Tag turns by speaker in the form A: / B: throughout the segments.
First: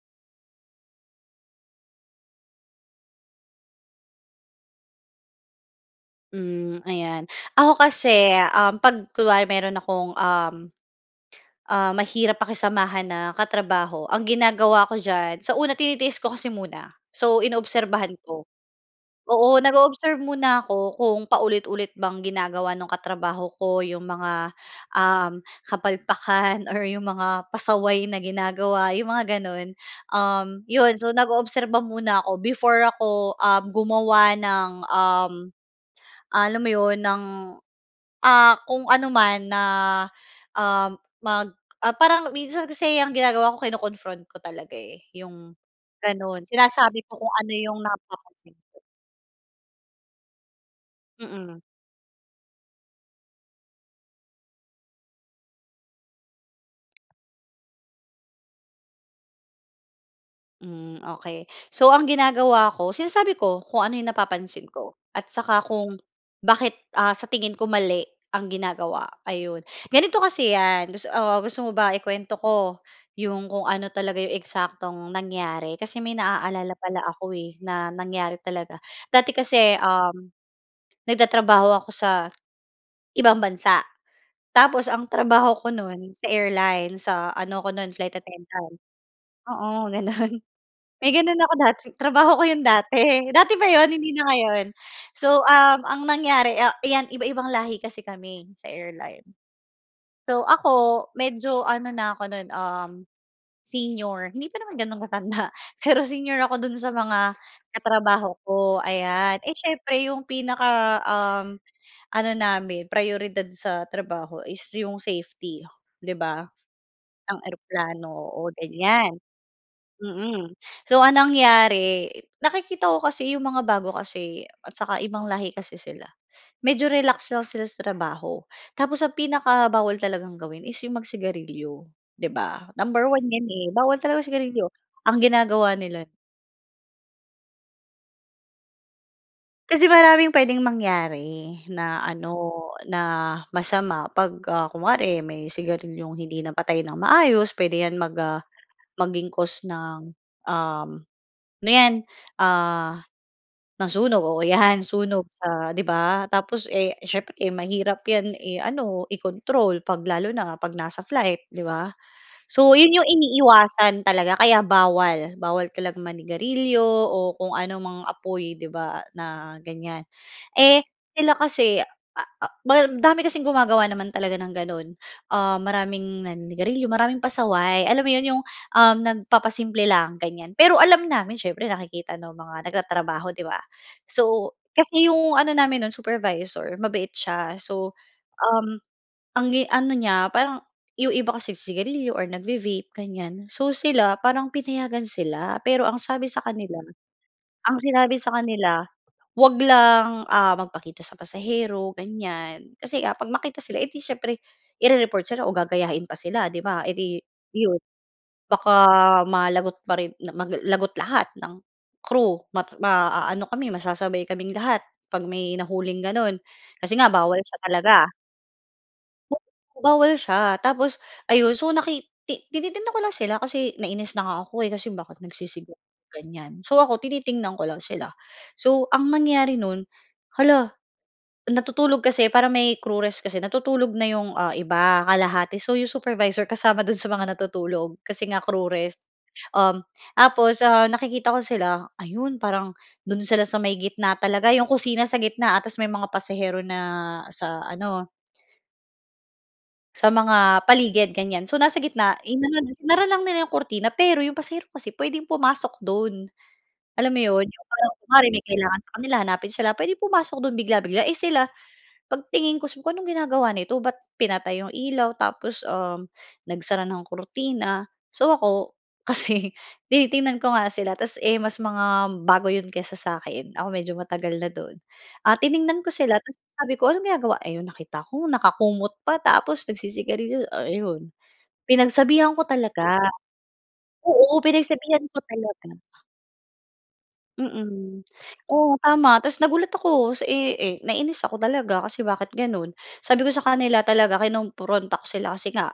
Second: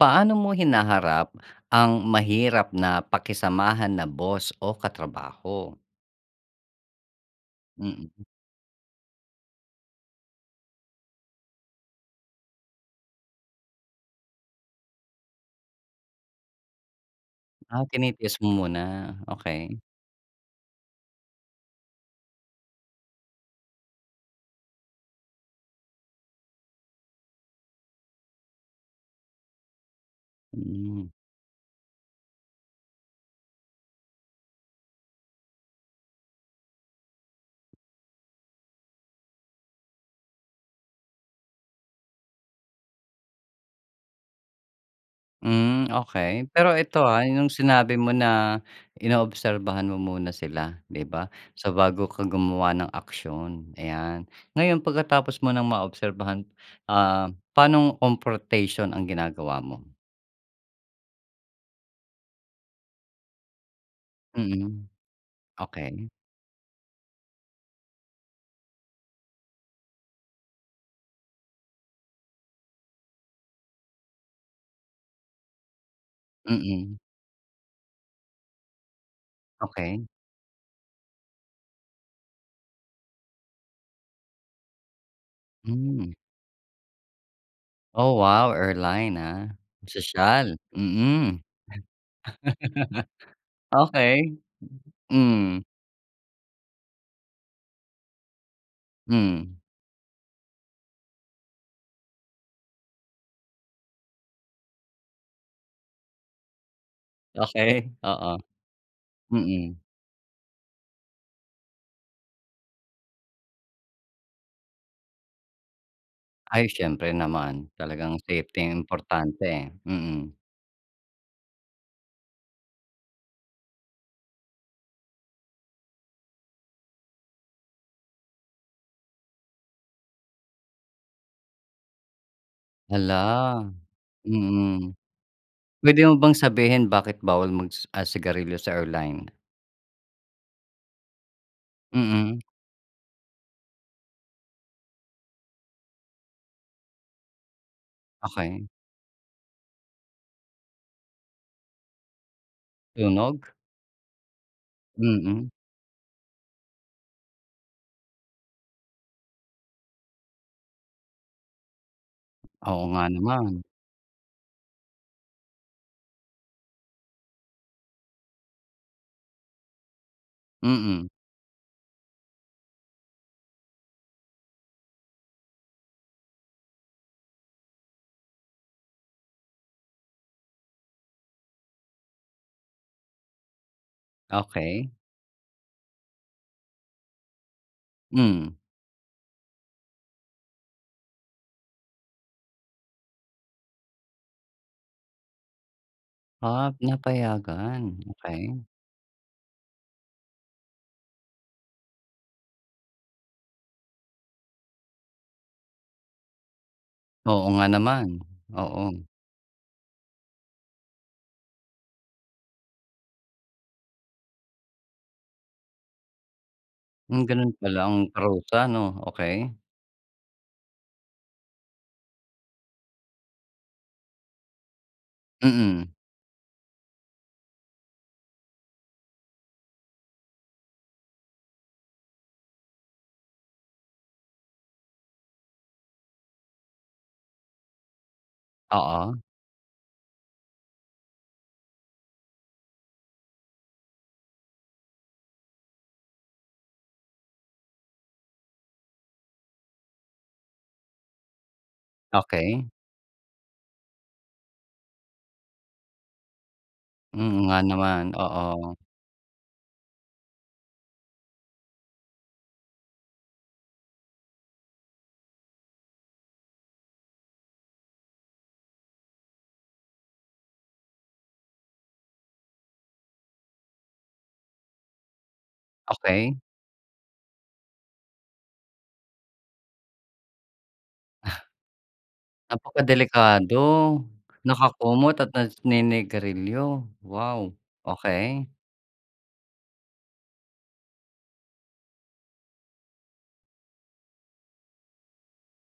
A: Paano mo hinaharap ang mahirap na pakisamahan na boss o katrabaho?
B: Hmm, ayan. Ako
A: Mm.
B: kasi, uhm, 'pag kunwari mayro'n akong, uhm, ah, mahirap pakisamahan na katrabaho, ang ginagawa ko diyan sa una tinitiis ko kasi muna. So,
A: Ah,
B: inoobserbahan
A: tinitiis
B: ko.
A: mo muna,
B: Oo
A: okey.
B: nag-o-observe muna ako kung paulit-ulit bang ginagawa nung katrabaho ko yung mga, uhm, kapalpakan or yung mga pasaway na ginagawa, yung mga gano'n. Uhm, yon
A: Mm.
B: so, nag-oobserba muna ako before ako, uhm, gumawa ng, uhm, alam mo 'yon ng, ah, kung ano man na, uhm, mag ah, parang minsan kasi ang ginagawa ko kino-confront ko talaga, eh, yung
A: Hmm,
B: gano'n.
A: okey. Pero ito,
B: Sinasabi ko
A: ah,
B: kung
A: yung
B: ano yung
A: sinabi mo
B: napapansin
A: na
B: ko.
A: inoobserbahan mo muna sila, 'di ba?
B: Mm.
A: So, bago ka gumawa ng aksiyon, ayan. Ngayon pagkatapos mo ng maobserbahan, ah, paanong confrontation ang ginagawa mo?
B: Hmm, okey. So ang ginagawa ko, sinasabi ko kung ano 'yong napapansin
A: Mm.
B: ko. At saka kung
A: Okey.
B: bakit, ah, sa tingin ko mali ang ginagawa, ayun. Ganito kasi 'yan, gus oo, gusto mo ba ikuwento ko, 'yong kung ano talaga 'yong eksaktong nangyari? Kasi may naaalala
A: Mm.
B: pala ako, eh, na nangyari talaga. Dati kasi,
A: Okey.
B: uhm, nagtatrabaho ako sa ibang bansa. Tapos ang trabaho ko
A: Hmm.
B: no'n sa airline, sa ano ko no'n
A: Oh
B: Flight
A: wow,
B: attendant,
A: airline ah.
B: oo gano'n.
A: Sosyal,
B: May gano'n
A: mm.
B: ako dati, trabaho ko 'yon dati. Dati pa 'yon, hindi na
A: Okey.
B: ngayon. So,
A: Hmm.
B: uhm, ang nangyari, a 'yan iba-ibang lahi kasi kami sa airline.
A: Hmm.
B: So ako, medyo ano na ako nun, uhm, senior. Hindi pa naman ganun katanda, pero senior ako dun sa mga
A: Okey, oo.
B: katrabaho ko, ayan. Eh
A: Mm.
B: syempre yung pinaka, uhm, ano namin, prayoridad sa trabaho, is yung safety, 'di ba?
A: Ay, syempre
B: Ang
A: naman,
B: eroplano,
A: talagang
B: oo
A: safety ang
B: ganiyan.
A: importante. Mm.
B: Mm, so ang nangyari, nakikita ko kasi 'yong mga bago kasi, at tsaka ibang lahi kasi sila. Medyo relax lang sila sa trabaho. Tapos ang pinaka bawal talagang gawin is 'yong mag-sigarilyo, 'di ba? Number 1 'yan, eh,
A: Hala,
B: bawal talaga ang sigarilyo.
A: mm.
B: Ang ginagawa
A: Pwede
B: nila
A: mo bang sabihin, bakit bawal magsi ah sigarilyo sa airline?
B: Kasi maraming puwedeng mangyari na ano
A: Mm.
B: na masama pag, ah, kunwari may sigarilyong hindi napatay ng maayos puwede 'yan mag, ah,
A: Okey.
B: maging cause ng, uhm, ano 'yan, ah,
A: Sunog?
B: ng sunog, oo 'yan sunog
A: Mm.
B: sa, 'di ba? Tapos, eh, siyempre mahirap 'yan i-ano, i-control kapag lalo na kapag nasa flight, 'di ba? So,
A: Oo
B: yun
A: nga
B: yung
A: naman.
B: iniiwasan talaga kaya bawal, bawal talaga manigarilyo o kung ano mang apoy, 'di ba, na ganyan. Eh,
A: Mm.
B: sila kasi, ah ah, madami kasing gumagawa naman talaga ng gano'n. Ah, maraming naninigarilyo, maraming pasaway. Alam mo yun, yung uhm, nagpapasimple lang, ganyan. Pero alam namin siyempre nakikita ng mga nagtatrabaho 'di ba? So,
A: Okey.
B: kasi yung ano namin no'n, supervisor, mabait siya. So,
A: Mm.
B: uhm, ang i ano niya, parang yung iba kasi sigarilyo or nag-ve vape, ganyan. So, sila parang pinayagan sila, pero ang sabi sa
A: Ah,
B: kanila, ang
A: napayagan,
B: sinabi sa
A: okey.
B: kanila huwag lang, ah, magpakita sa pasahero, ganyan. Kasi kapag makita sila eh, 'di siyempre i-re-report sila o gagayahin pa sila 'di ba, eh 'di
A: Oo nga
B: iyon.
A: naman,
B: Baka
A: oo.
B: malagot pa rin na ma mag lagot lahat ng crew, ma maaano kami masasabay kaming lahat kapag may nahuling ganon, kasi nga
A: Hmm,
B: bawal
A: gano'n
B: siya
A: pala ang
B: talaga.
A: parusa, 'no? Okey.
B: Bawal siya. Tapos ayun, so naki ti tinitingnan ko lang sila kasi nainis na nga ako eh, kasi iyon bakit nagsisigarliyo,
A: Mm.
B: ganyan. So, ako tinitingnan ko lang sila. So, ang nangyari no'n, hala natutulog kasi para may crew rest kasi natutulog na yung, ah, iba kalahati. So, yung supervisor kasama do'n sa mga natutulog kasi nga crew rest.
A: Oo.
B: Uhm, tapos, ah, nakikita ko sila ayun parang, do'n sila sa may gitna talaga yung kusina sa gitna, ah, ta's may mga pasahero na sa ano Sa mga paligid ganiyan, so nasa gitna. In-ano,
A: Okey.
B: hinarang lang nila yung kurtina pero yung pasahero kasi pwedeng pumasok do'n. Alam mo
A: Mm
B: ‘yon,
A: nga
B: yung parang
A: naman,
B: kuwari may
A: oo.
B: kailangan sa kanila hanapin sila, puwedeng pumasok dun bigla-bigla, eh, sila 'pag tingin ko so anong ginagawa nito ba't pinatay 'yong ilaw tapos, uhm, nagsara ng kurtina. So, ako kasi tinitingnan ko nga sila ta’s, eh, mas mga bago 'yon kaysa sa'kin, ako medyo matagal na do'n. Ah, tiningnan ko sila tapos
A: Okey.
B: sabi ko anong ginagawa ayon, nakita ko nakakumot pa tapos nagsisigarilyo. Ayon,
A: Ah.
B: pinagsabihan ko talaga.
A: Napakadelikado.
B: Oo, pinagsabihan ko
A: Nakakumot at
B: talaga.
A: naninigarilyo. Wow,
B: Mm.
A: okey.
B: Oo, tama. Tapos nagulat ako sa, eh, eh, nainis ako talaga kasi bakit gano'n. Sabi ko sa kanila talaga kinumpronta ko sila kasi nga,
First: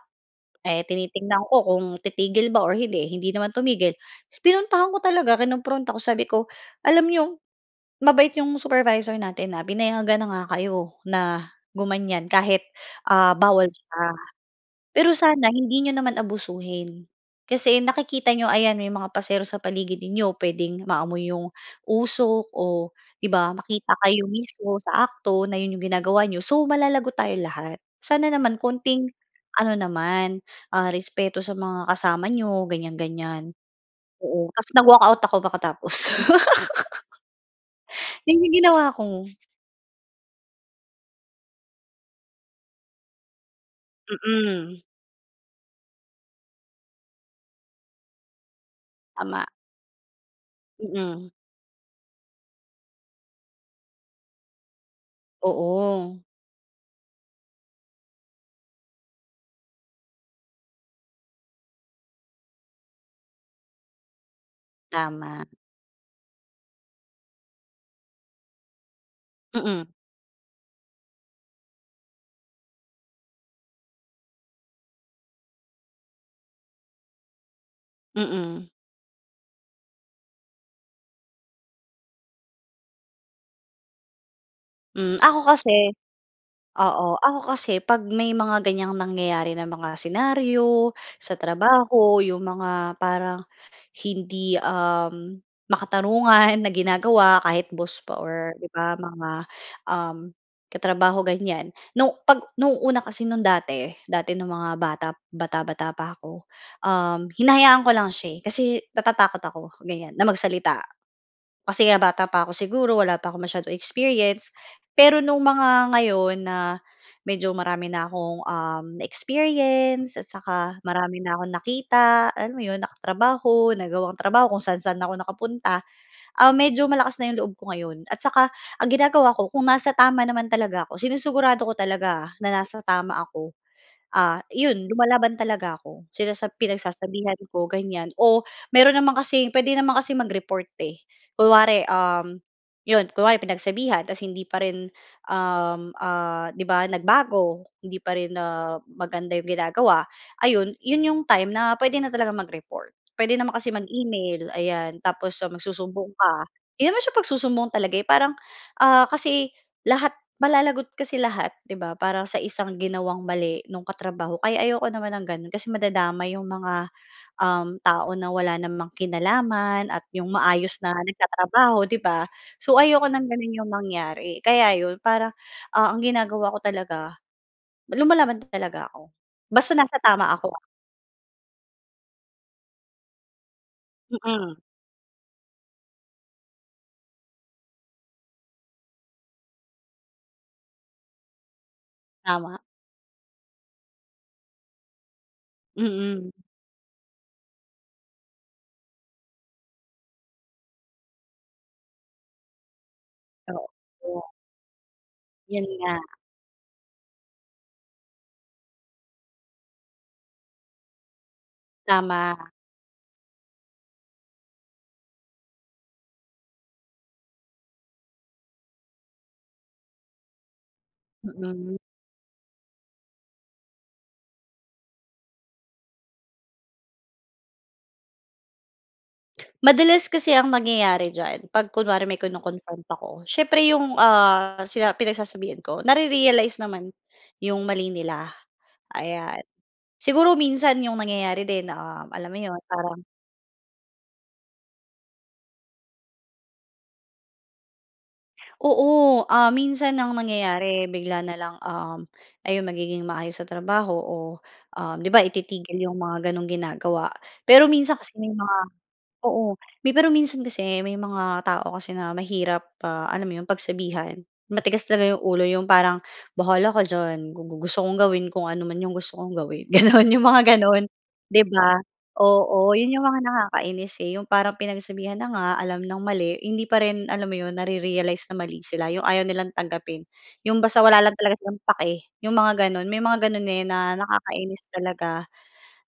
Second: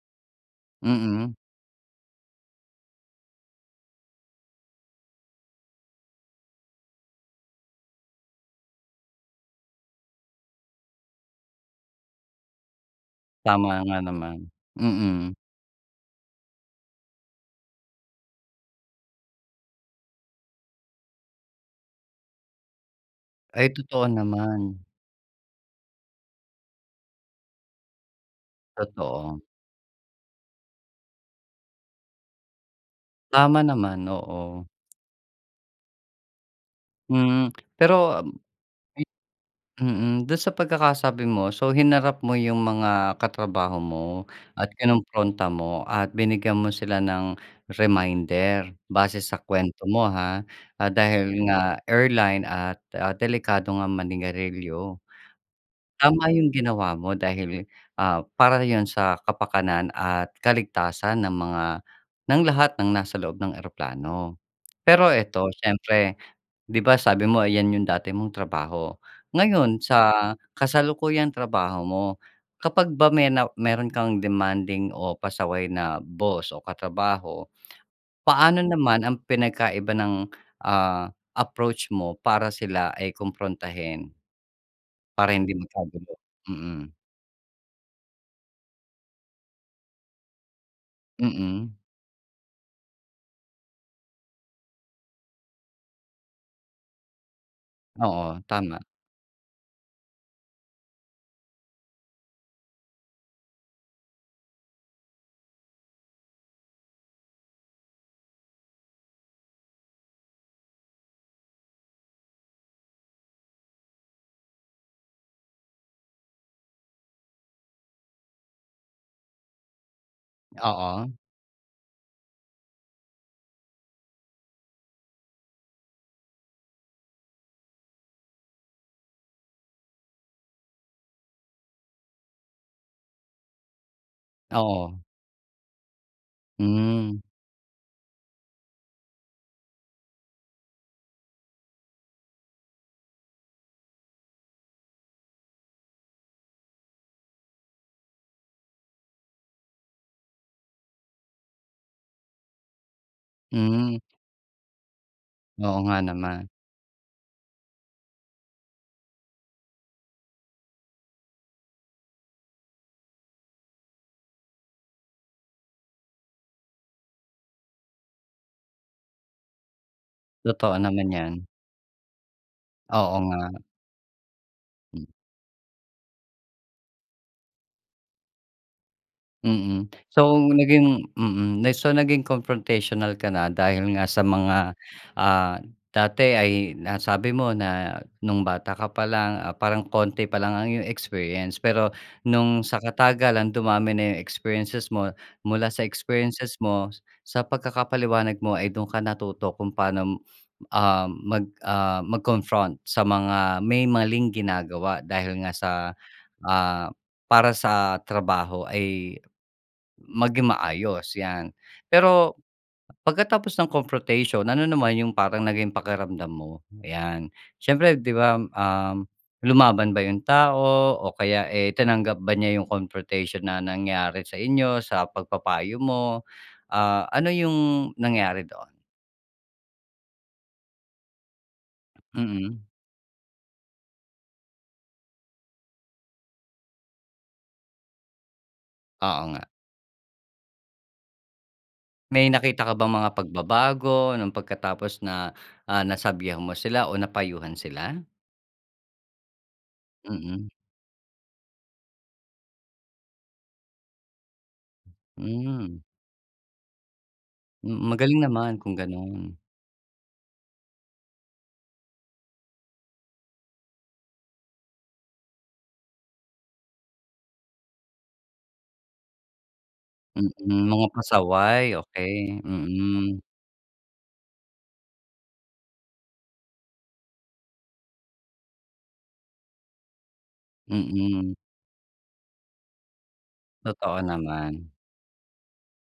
B: eh,
A: Mm.
B: tinitignan ko kung titigil ba or hindi, hindi naman tumigil. Pinuntahan ko talaga kinumpronta ko sabi ko, “Alam niyo, mabait 'yong supervisor natin, ah. Pinayagan na nga kayo na gumanyan kahit, ah, bawal
A: Tama nga
B: siya.
A: naman,
B: Pero
A: mm.
B: sana hindi niyo naman abusuhin kasi nakikita niyo, ayan may mga pasahero sa paligid ninyo. Puwedeng maamoy 'yong usok o 'di ba,
A: Ay
B: makita
A: totoo
B: kayo
A: naman.
B: mismo sa akto na 'yon 'yong ginagawa niyo, so malalagot tayo lahat. Sana naman konting
A: Totoo.
B: ano naman, ah, respeto sa mga kasama niyo.” Ganiyan-ganiyan.
A: Tama naman,
B: Oo,
A: oo.
B: tapos nag-walkout ako makatapos.
A: Hmm, pero
B: Yun yung ginawa ko.
A: mm. Do'n sa pagkakasabi mo, so hinarap mo 'yong mga katrabaho mo at
B: Mm.
A: kinompronta mo at binigyan mo sila ng reminder base sa
B: Tama.
A: kuwento mo, ha.
B: Mm.
A: Dahil nga airline at, ah, delikado nga manigarilyo.
B: Oo.
A: Tama 'yong ginawa mo dahil, ah, para 'yon sa kapakanan at kaligtasan ng mga ng lahat ng nasa loob ng eroplano. Pero
B: Tama.
A: ito siyempre, ‘di ba, sabi mo 'yan 'yong dati mong trabaho. Ngayon
B: Mm.
A: sa kasalukuyang trabaho mo, kapag ba may na meron kang demanding o pasaway na boss o katrabaho, paano
B: Mm.
A: naman ang pinagkaiba ng, ah, approach mo para sila ay komprontahin?
B: Hmm,
A: Para
B: ako
A: hindi
B: kasi
A: magkagulo, mm.
B: oo, ako kasi 'pag may mga ganiyang nangyayari ng mga senaryo sa
A: Mm.
B: trabaho, 'yong mga parang hindi, uhm, makatarungan na ginagawa kahit boss pa
A: Oo,
B: or 'di
A: tama.
B: ba, mga, uhm, katrabaho ganyan. Nung ‘pag no'ng una kasi no'ng dati, dati no'ng mga bata bata-bata pa ako, uhm, hinahayaan ko lang siya, eh, kasi natatakot ako ganiyan, na magsalita kasi nga bata pa ako siguro, wala pa akong masyadong experience. Pero nung mga ngayon na medyo marami na akong, uhm, na-experience at tsaka
A: Oo.
B: marami na akong nakita, alam mo yun, nakatrabaho, nagawang trabaho, kung saan-saan ako nakapunta, ah, medyo malakas na yung loob ko ngayon. At tsaka, ang ginagawa ko kung nasa tama naman talaga ako, sinusugurado ko talaga ah, na nasa tama ako, ah, yun
A: Oo.
B: lumalaban talaga ako. Sinasa
A: Hmm.
B: pinagsasabihan ko ganiyan o meron naman kasing pwede naman kasing mag-report, eh. Kunwari, uhm, 'yon kunwari pinagsabihan tapos hindi pa rin, uhm, ah, 'di ba nagbago, hindi pa rin ah maganda 'yong ginagawa, ayon. ‘Yon 'yong time na puwede na talagang mag-report. Puwede naman kasi
A: Hmm.
B: mag-email ayan, tapos
A: Oo, nga
B: magsusumbong ka.
A: naman.
B: 'Di naman siya pagsusumbong talaga, eh, parang, ah, kasi lahat malalagot kasi lahat, 'di ba, para sa isang ginawang mali nung katrabaho. Kaya ayoko naman ng gano'n kasi madadamay 'yong mga, um, tao na wala namang kinalaman at yung maayos
A: Totoo
B: na
A: naman yan.
B: nagtatrabaho, 'di ba? So, ayoko
A: Oo,
B: ng
A: nga.
B: ganun yung mangyari. Kaya 'yon
A: M
B: parang, ah, ang ginagawa ko talaga, lumalaban talaga ako. Basta
A: Mm,
B: nasa tama
A: so
B: ako ah.
A: naging mm, so naging confrontational ka na dahil nga sa
B: Mm.
A: mga, ah, dati ay nasabi mo na nung bata ka pa lang parang konti pa lang ang iyong experience. Pero
B: Tama.
A: nung sa katagalan dumami na yung experiences mo mula sa
B: Mm.
A: experiences mo, sa pagkakapaliwanag mo ay dun ka natuto kung paano, ah, mag, ah, mag-confront sa mga may
B: Oo.
A: maling ginagawa dahil nga
B: Yun
A: sa
B: nga.
A: ah, para sa trabaho ay maging maayos, ‘yan. Pero
B: Tama.
A: pagkatapos ng confrontation, ano naman yung parang naging pakiramdam mo? ‘Yan, siyempre, ‘di ba, um, lumaban ba yung tao o kaya, eh,
B: Mm.
A: tinanggap ba niya yung confrontation na nangyari sa inyo sa pagpapayo mo, ah, ano yung nangyari doon?
B: Madalas kasi ang nangyayari diyan 'pag kunwari may
A: Mm.
B: kino-confront ako, siyempre yung, ah, sina pinagsasabihan ko, nare-realize naman yung mali nila,
A: Oo
B: ayan.
A: nga.
B: Siguro minsan yung nangyayari din, uhm,
A: May
B: alam mo 'yon,
A: nakita ka bang
B: parang
A: mga pagbabago nung pagkatapos na, ah, nasabihan mo sila o napayuhan sila?
B: Oo. Ah, minsan ang
A: Mm.
B: nangyayari bigla na lang, uhm, ayun magiging maayos sa trabaho o, uhm, 'di ba ititigil
A: Hmm.
B: yung mga gano'ng ginagawa. Pero
A: Hmm,
B: minsan kasi
A: magaling
B: may mga
A: naman kung gano'n.
B: oo may pero minsan kasi may mga tao kasi na mahirap, ah, alam mo 'yon pagsabihan. Matigas talaga yung ulo, yung parang, "Bahala ka diyan, gu gu gusto kong gawin kung ano man yung gusto kong gawin." Gano'n, yung mga
A: Mm,
B: gano'n
A: mga
B: di ba?
A: pasaway. Okey,
B: Oo 'yon yung
A: mm.
B: mga nakakainis, eh, yung parang pinagsabihan na nga, alam ng mali hindi pa rin alam mo 'yon nare-realize na mali sila. Yung ayaw nilang tanggapin. Yung basta wala lang talaga
A: Mm.
B: silang pake, yung mga gano'n. May mga gano'n, eh, na
A: Totoo
B: nakakainis
A: naman.
B: talaga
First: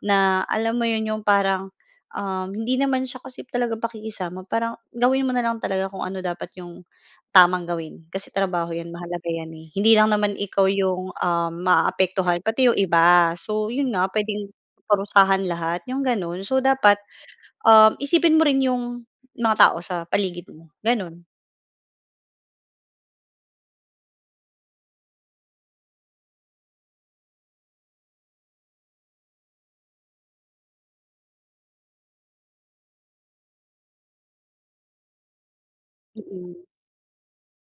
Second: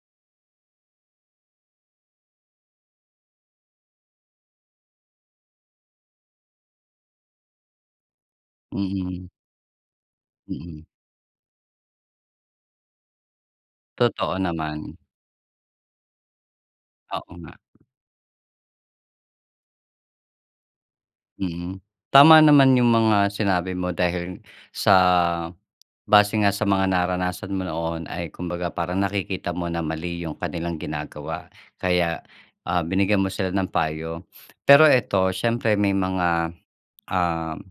B: na alam mo 'yon yung parang, uhm, hindi naman siya kasi talaga pakikisama. Parang gawin mo na lang talaga kung ano dapat yung tamang gawin. Kasi trabaho 'yan, mahalaga
A: Mm.
B: 'yan eh. Hindi lang naman ikaw
A: Mm.
B: yung, uhm, maaapektuhan pati yung iba. So, 'yon nga
A: Totoo
B: puwedeng
A: naman.
B: parusahan lahat, yung gano'n. So, dapat,
A: Oo nga.
B: uhm, isipin mo rin yung mga tao sa paligid mo. Gano'n.
A: Mhm. Tama naman yung mga sinabi mo dahil sa base nga sa mga naranasan mo noon ay kumbaga parang nakikita mo na mali yung kanilang ginagawa. Kaya, ah, binigyan mo sila ng payo. Pero ito siyempre may mga,
B: Mm.
A: uhm,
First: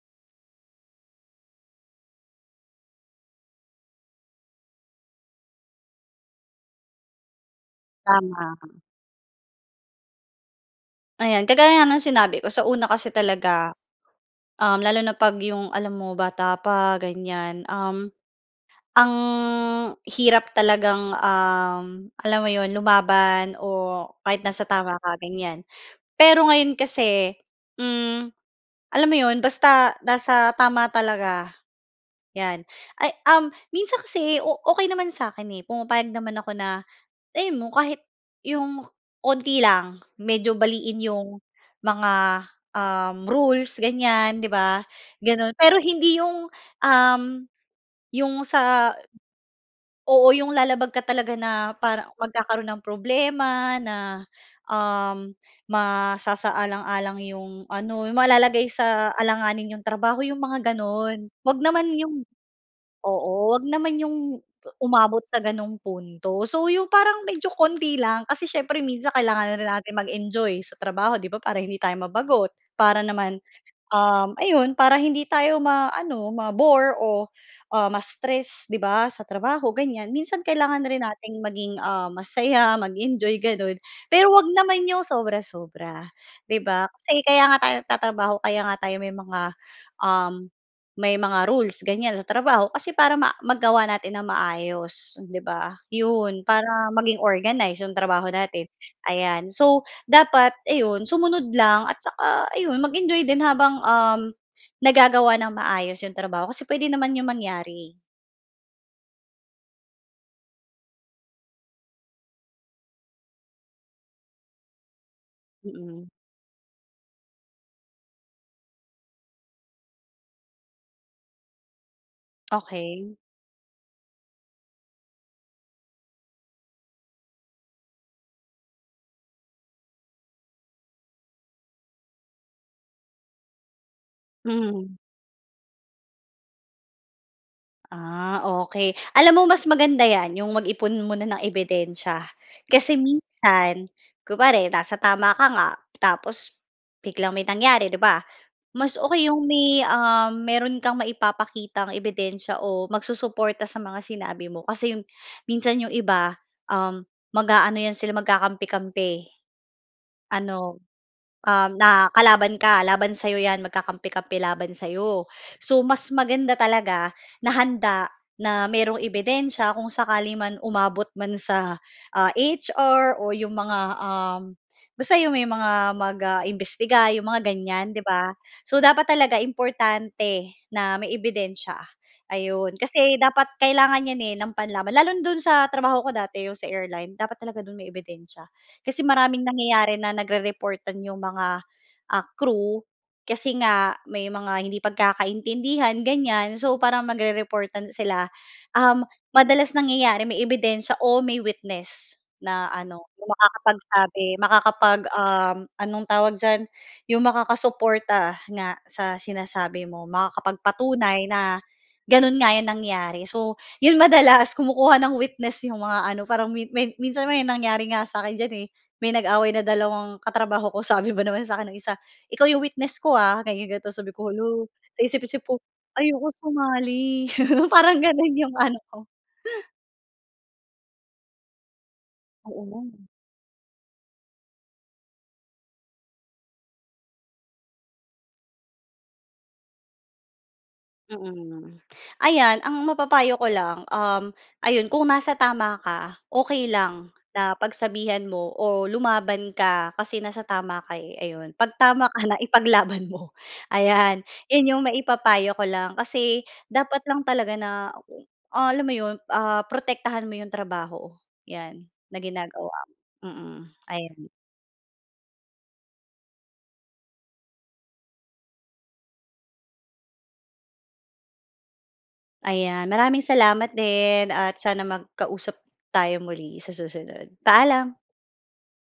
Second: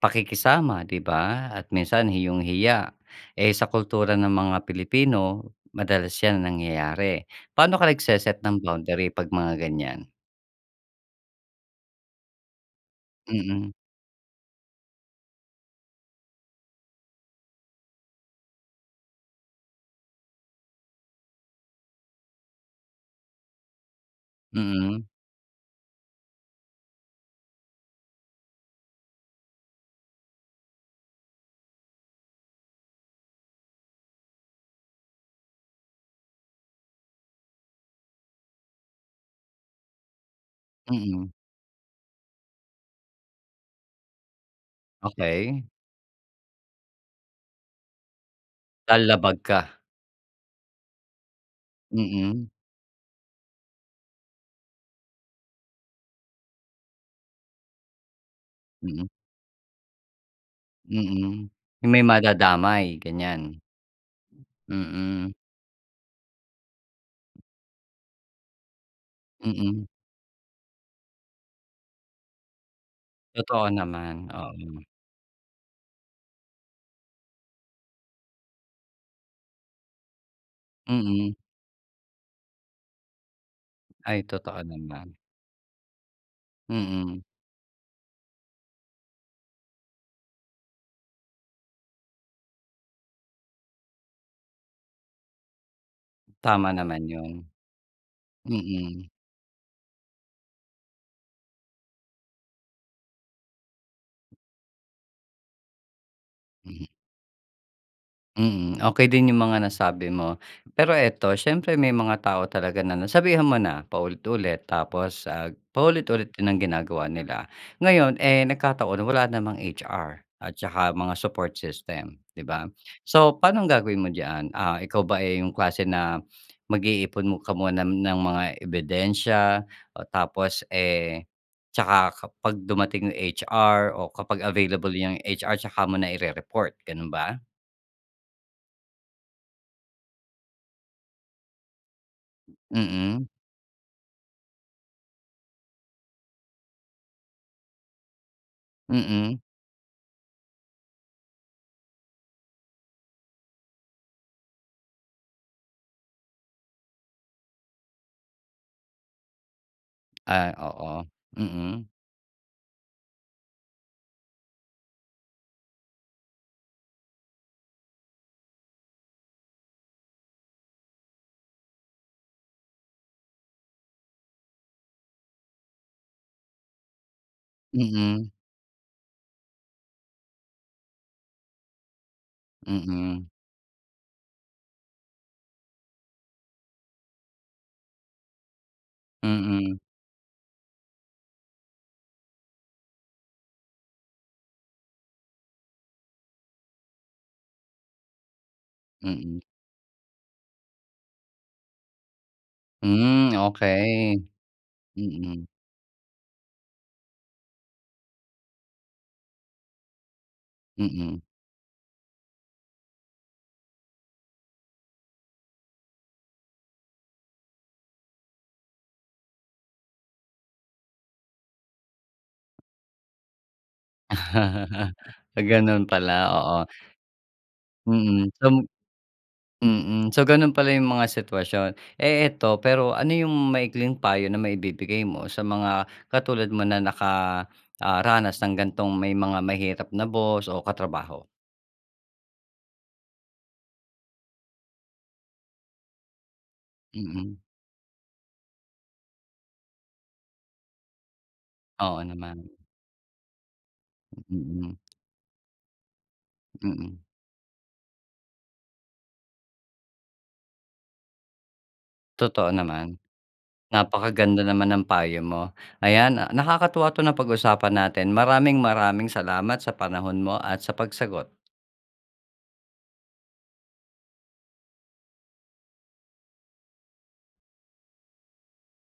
A: pakikisama 'di ba at minsan iyong hiya, eh, sa kultura ng mga Pilipino madalas yan nangyayari. Paano ka nagse-set
B: Tama.
A: ng boundary 'pag mga ganyan?
B: Ayan, kagaya nga ng sinabi ko sa una kasi talaga,
A: Mm.
B: uhm, lalo na 'pag 'yong alam mo bata pa, ganyan, uhm, ang hirap talagang, uhm, alam mo 'yon, lumaban o kahit nasa tama
A: Mm.
B: ka, ganyan. Pero ngayon kasi, hmm, alam mo 'yon, basta nasa tama talaga, 'yan. Ay uhm, minsan kasi o okey naman sa'kin, eh, pumapayag naman ako na alam mo kahit 'yong kaunti lang. Medyo baliin
A: Mm.
B: 'yong mga, uhm, rules, ganyan, 'di ba, gano'n.
A: Okey.
B: Pero hindi 'yong, uhm, 'yong sa
A: Lalabag ka.
B: oo, yung lalabag ka talaga na para
A: Mm.
B: magkakaroon ng problema na, uhm, masasaalang-alang yung ano yung malalagay
A: Mm.
B: sa alanganin 'yong trabaho, yung mga ganun.
A: Mm.
B: Huwag naman
A: 'Yong may
B: 'yong
A: madadamay,
B: oo,
A: ganyan.
B: huwag naman 'yong u umabot
A: Mm.
B: sa gano'ng punto. So, 'yong parang medyo kaunti lang, kasi siyempre minsan kailangan rin
A: Mm.
B: natin mag-enjoy sa trabaho, 'di ba, para hindi tayo mabagot. Para naman,
A: Totoo naman,
B: uhm, ayon
A: oo.
B: para hindi tayo maano, ma-bore o, ah, ma-stress, 'di ba, sa trabaho, ganyan. Minsan kailangan na rin
A: Mm.
B: nating maging, ah, masaya, mag-enjoy, gano'n
A: Ay,
B: pero huwag
A: totoo
B: naman 'yong
A: naman.
B: sobra-sobra, 'di ba? Kasi
A: Mm.
B: kaya nga tayo nagtatrabaho, kaya nga tayo may mga, uhm, may mga rules ganyan sa trabaho kasi para ma magawa natin nang maayos 'di ba? 'Yon, para
A: Tama naman
B: maging
A: 'yon.
B: organized 'yong trabaho natin,
A: Mm.
B: ayan. So, dapat ayun sumunod lang at saka ayun, mag-enjoy din habang, uhm, nagagawa nang maayos 'yong trabaho kasi
A: Mhm.
B: puwede naman 'yong mangyari, eh.
A: Hmm, okey din yung mga nasabi mo. Pero ito, siyempre may mga tao talaga na nasabihan mo na paulit-ulit tapos, ah,
B: Mm.
A: paulit-ulit din ang ginagawa nila. Ngayon, eh, nagkataon wala namang HR, at saka mga support system 'di ba.
B: Okey.
A: So, paano ang gagawin mo diyan? Ah, ikaw ba, eh, yung klase na mag-iipon ka muna ng mga ebidensiya, oh tapos, eh, tsaka kapag dumating yung HR, o kapag available
B: Mhm.
A: yung H-R tsaka muna i-re-report, gano'n ba?
B: Ah, okey. Alam mo mas maganda 'yan yung mag-ipon muna ng ebidensiya. Kasi
A: Mm.
B: minsan kunwari nasa tama ka nga tapos biglang may nangyari 'di ba, mas okey
A: Mm.
B: yung may, uhm, mayro'n kang maipapakitang ebidensiya o magsusuporta sa mga sinabi mo kasi yung minsan yung iba, uhm, mag-aano yan sila, magkakampi-kampi.
A: Ah,
B: Ano,
A: oo,
B: uhm,
A: mm.
B: na kalaban ka laban sa'yo 'yan magkakampi-kampi laban sa'yo. So, mas maganda talaga na handa na mayroong ebidensiya kung sakali man umabot man sa, ah, HR o yung mga, uhm, basta yung may mga, ah, mag-imbestiga yung mga ganyan 'di ba.
A: Mhm.
B: So, dapat talaga importante na may ebidensiya, ayun. Kasi
A: Mhm.
B: dapat kailangan 'yan, eh, nang panlaban. Lalo na do'n sa trabaho ko dati yung sa airline, dapat talaga do'n may ebidensiya, kasi maraming
A: Mm.
B: nangyayari na nagre-reportan yung mga, ah, crew kasi nga, may mga hindi pagkakaintindihan, ganyan. So, parang magre-reportan sila. Uhm,
A: Mm.
B: madalas nangyayari may ebidensiya o may witness na ano, na
A: Hmm, okey.
B: makakapagsabi, makakapag
A: Mm.
B: uhm, anong tawag diyan yung makakasuporta nga sa sinasabi mo,
A: Mm.
B: makakapagpatunay na gano'n nga yung nangyari. So, yon madalas kumukuha ng witness yung mga ano, parang may minsan may nangyari nga sa akin diyan, eh, may nag-away na dalawang katrabaho ko sabi ba naman sa akin nung isa, "Ikaw yung witness ko, ah." ganyan ganito sabi ko, "Hala." sa isip-isip ko
A: Gano'n pala,
B: "Ayoko
A: oo.
B: sumali." parang
A: Mhm,
B: gano'n
A: so
B: yung ano ko
A: mm. So, gano'n pala yung mga sitwasyon. Eh, ito
B: Oo
A: pero
B: nga.
A: ano yung maikling payo na maibibigay mo sa mga katulad mo na naka, ah, ranas ng ganitong may mga mahirap na boss o katrabaho?
B: Mm, ayan ang mapapayo ko lang, uhm, ayun kung nasa tama ka, okey lang
A: Mm.
B: na pagsabihan mo o lumaban ka kasi nasa tama ka, eh, ayun. 'Pag
A: Oo
B: tama ka na,
A: naman.
B: ipaglaban mo, ayan. Yan
A: Mm.
B: yung maipapayo ko lang, kasi
A: Mm.
B: dapat lang talaga na, ah, alam mo 'yon, ah, protektahan mo yung trabaho, yan na
A: Totoo
B: ginagawa mo.
A: naman,
B: Mm, ayan.
A: napakaganda naman ng payo mo. Ayan, nakakatuwa itong napag-usapan natin. Maraming maraming salamat sa panahon mo at sa pagsagot.
B: Ayan, maraming salamat din at sana magkausap tayo muli, sa susunod. Paalam.